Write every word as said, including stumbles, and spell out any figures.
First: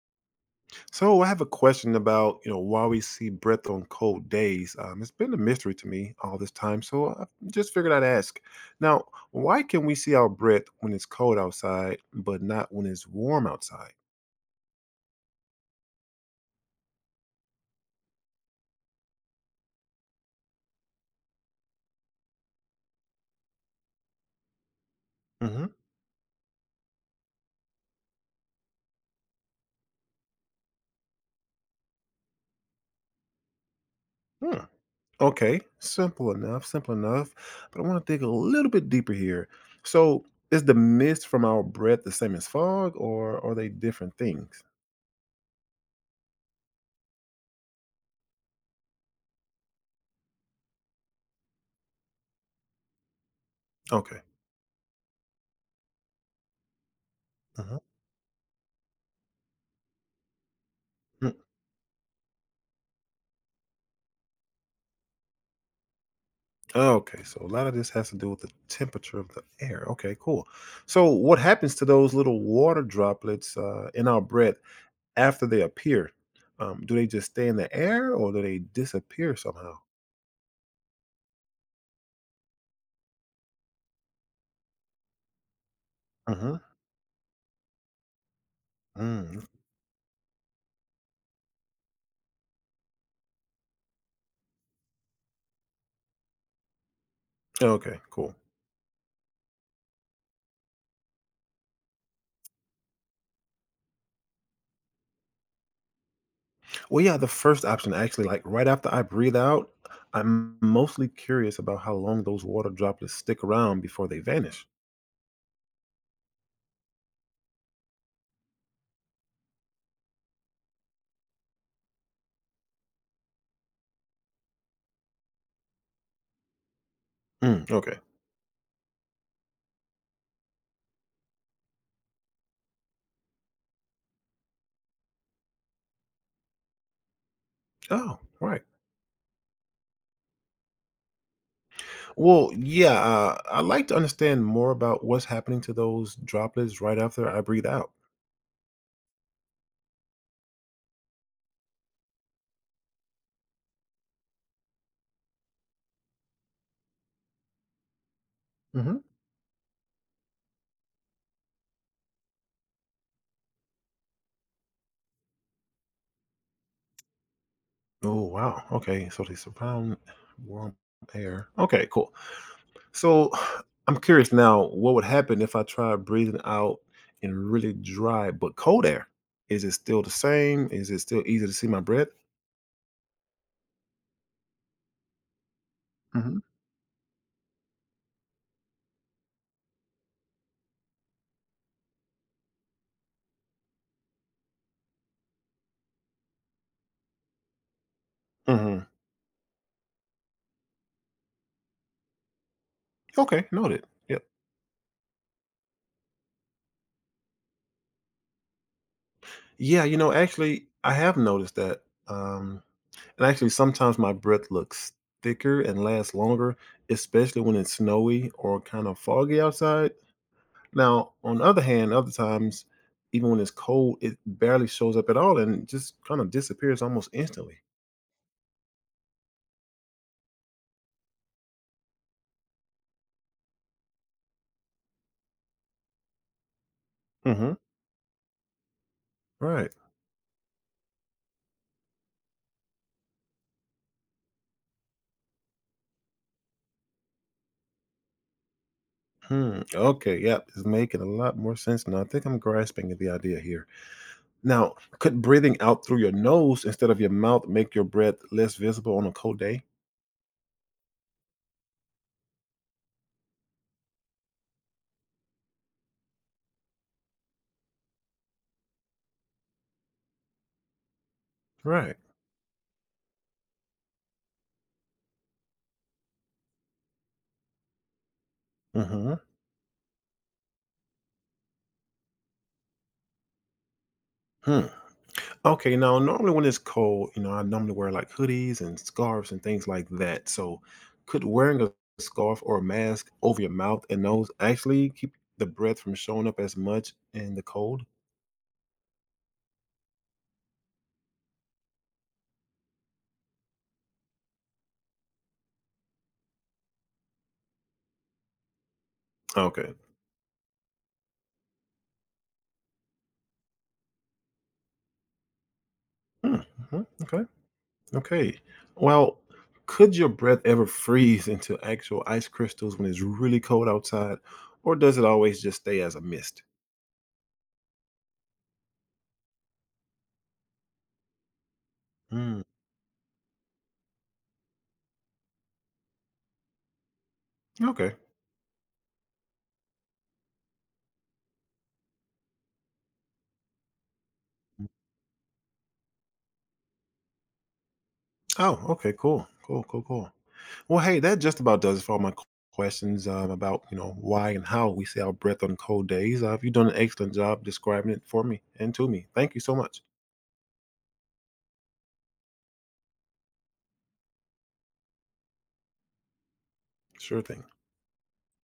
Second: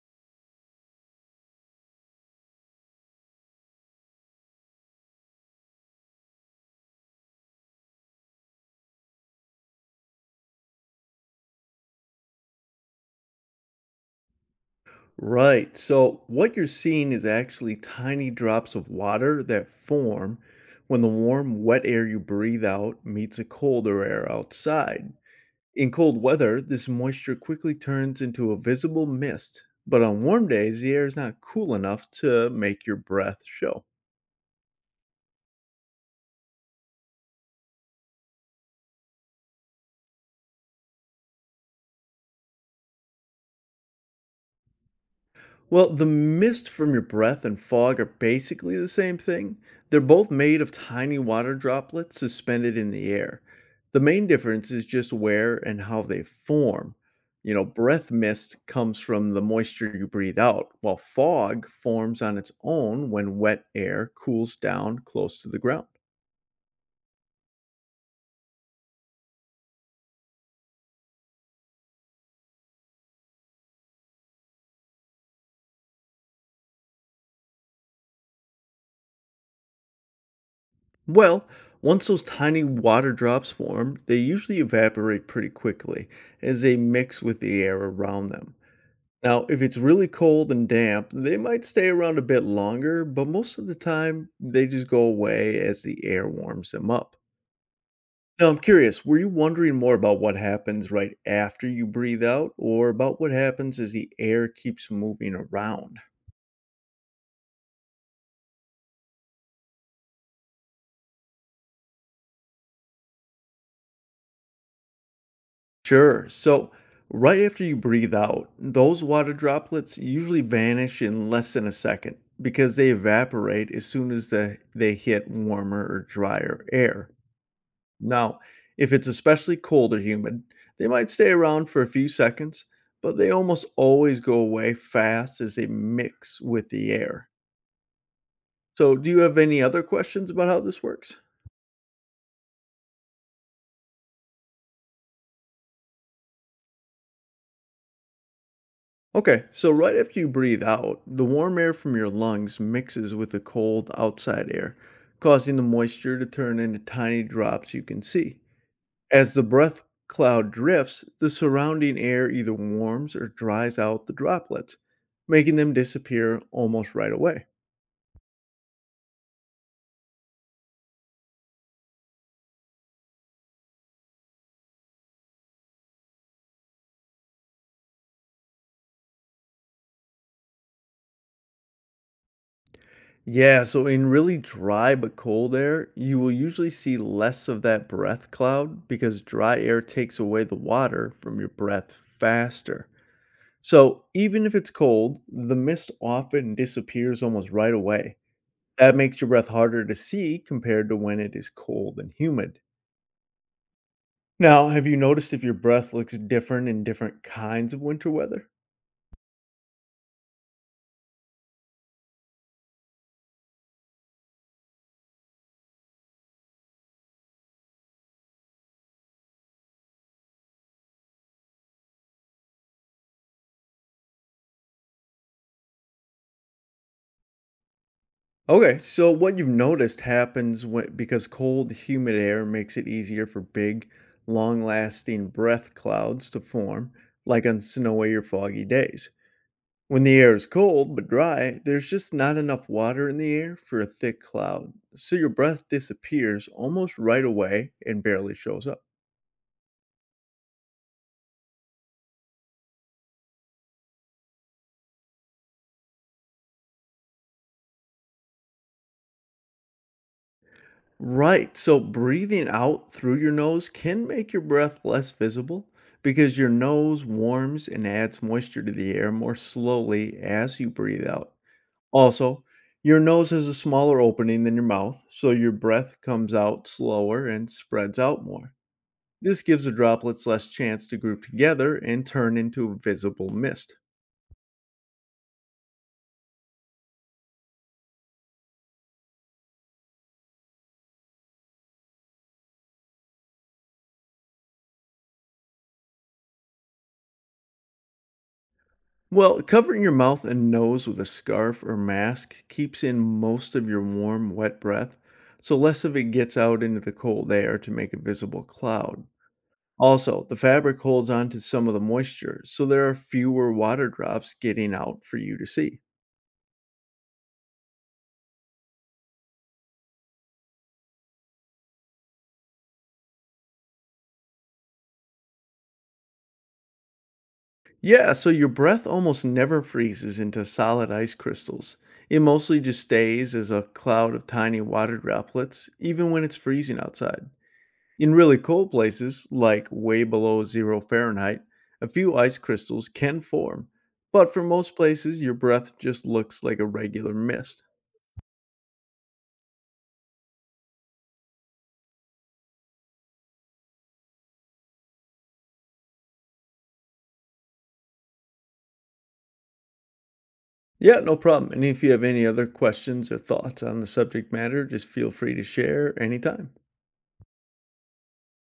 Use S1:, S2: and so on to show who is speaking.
S1: So I have a question about, you know, why we see breath on cold days. Um, it's been a mystery to me all this time, so I just figured I'd ask. Now, why can we see our breath when it's cold outside, but not when it's warm outside?
S2: Right. So what you're seeing is actually tiny drops of water that form when the warm, wet air you breathe out meets a colder air outside.
S1: Hmm.
S2: In cold weather, this moisture quickly turns into a visible mist, but on warm days, the air is not cool enough to make your breath show.
S1: Hmm. Okay, simple enough, simple enough. But I want to dig a little bit deeper here. So, is the mist from our breath the same as fog, or are they different things?
S2: Well, the mist from your breath and fog are basically the same thing. They're both made of tiny water droplets suspended in the air. The
S1: Okay.
S2: main difference is just where and how they form. You know,
S1: Uh-huh.
S2: breath mist comes from the moisture you breathe out, while fog forms on its own when wet air cools down close to the ground.
S1: Oh, okay, so a lot of this has to do with the temperature of the air. Okay, cool. So, what happens to those little water droplets uh, in our breath after they appear? Um, do they just stay in the air or do they disappear somehow?
S2: Well, once those tiny water drops form, they usually evaporate pretty quickly
S1: Hmm.
S2: as they mix with the air around them.
S1: Mm.
S2: Now, if it's really cold and damp, they might stay around a bit longer, but most of the time they just go away as the air warms them up.
S1: Okay, cool.
S2: Now, I'm curious, were you wondering more about what happens right after you breathe out or about what happens as the air keeps moving around?
S1: Well, yeah, the first option actually, like right after I breathe out, I'm mostly curious about how long those water droplets stick around before they vanish.
S2: Sure. So, right after you breathe out, those water droplets usually vanish in less than a second because they evaporate as soon as the, they hit warmer or drier air.
S1: Mm, okay.
S2: Now, if it's especially cold or humid, they might stay around for a few seconds, but they almost always go away fast as they mix with the air.
S1: Oh, right.
S2: So, do you have any other questions about how this works?
S1: Well, yeah, uh, I like to understand more about what's happening to those droplets right after I breathe out.
S2: Okay, so right after you breathe out, the warm air from your lungs mixes with the cold outside air, causing the moisture to turn into tiny drops you can see.
S1: Hmm.
S2: As the breath cloud drifts, the surrounding air either warms or dries out the droplets, making them disappear almost right away.
S1: Oh, wow. Okay. So they surround warm air. Okay, cool. So I'm curious now what would happen if I tried breathing out in really dry but cold air? Is it still the same? Is it still easy to see my breath?
S2: Yeah, so in really dry but cold air, you will
S1: Hmm.
S2: usually see less of that breath cloud because dry air takes away the water from your breath faster. So even if it's cold, the mist often disappears almost right away.
S1: Hmm.
S2: That makes your breath harder to see compared to when it is cold and humid.
S1: Okay, noted. Yep.
S2: Now, have you noticed if your breath looks different in different kinds of winter weather?
S1: Yeah, you know, actually, I have noticed that. Um, and actually, sometimes my breath looks thicker and lasts longer, especially when it's snowy or kind of foggy outside. Now, on the other hand, other times, even when it's cold, it barely shows up at all and just kind of disappears almost instantly.
S2: Okay, so what you've noticed happens when, because cold, humid air makes it easier for big, long lasting breath clouds to form, like
S1: Hmm.
S2: on snowy or foggy days.
S1: Right.
S2: When the air is cold but dry, there's just not enough water in the air for a thick cloud, so your breath disappears almost right away and barely shows up.
S1: Hmm. Okay. Yep. It's making a lot more sense now. I think I'm grasping at the idea here. Now, could breathing out through your nose instead of your mouth make your breath less visible on a cold day?
S2: Right. So breathing out through your nose can make your breath less visible because your nose warms and adds moisture to the air more slowly as you breathe out.
S1: Right.
S2: Also, your nose has a smaller opening than your mouth, so your breath comes out slower and spreads out more.
S1: Mhm.
S2: This gives the droplets less chance to group together and turn into a visible mist.
S1: Hmm. Okay, now normally when it's cold, you know, I normally wear like hoodies and scarves and things like that. So, could wearing a scarf or a mask over your mouth and nose actually keep the breath from showing up as much in the cold?
S2: Well, covering your mouth and nose with a scarf or mask keeps in most of your warm, wet breath, so less of it gets out into the cold air to make a visible cloud.
S1: Okay.
S2: Also, the fabric holds on to some of the moisture, so there are fewer water drops getting out for you to see.
S1: Hmm. Mhm, okay. Okay. Well, could your breath ever freeze into actual ice crystals when it's really cold outside, or does it always just stay as a mist?
S2: Yeah, so your breath almost never freezes into solid ice crystals. It
S1: Hmm.
S2: mostly just stays as a cloud of tiny water droplets, even when it's freezing outside.
S1: Okay.
S2: In really cold places, like way below zero Fahrenheit, a few ice crystals can form, but for most places, your breath just looks like a regular mist.
S1: Oh, okay, cool, cool, cool, cool. Well, hey, that just about does it for all my q- questions um, about you know why and how we say our breath on cold days. Uh, you've done an excellent job describing it for me and to me. Thank you so much.
S2: Yeah, no problem. And if you have any other questions or thoughts on the subject matter, just feel free to share anytime.
S1: Sure thing.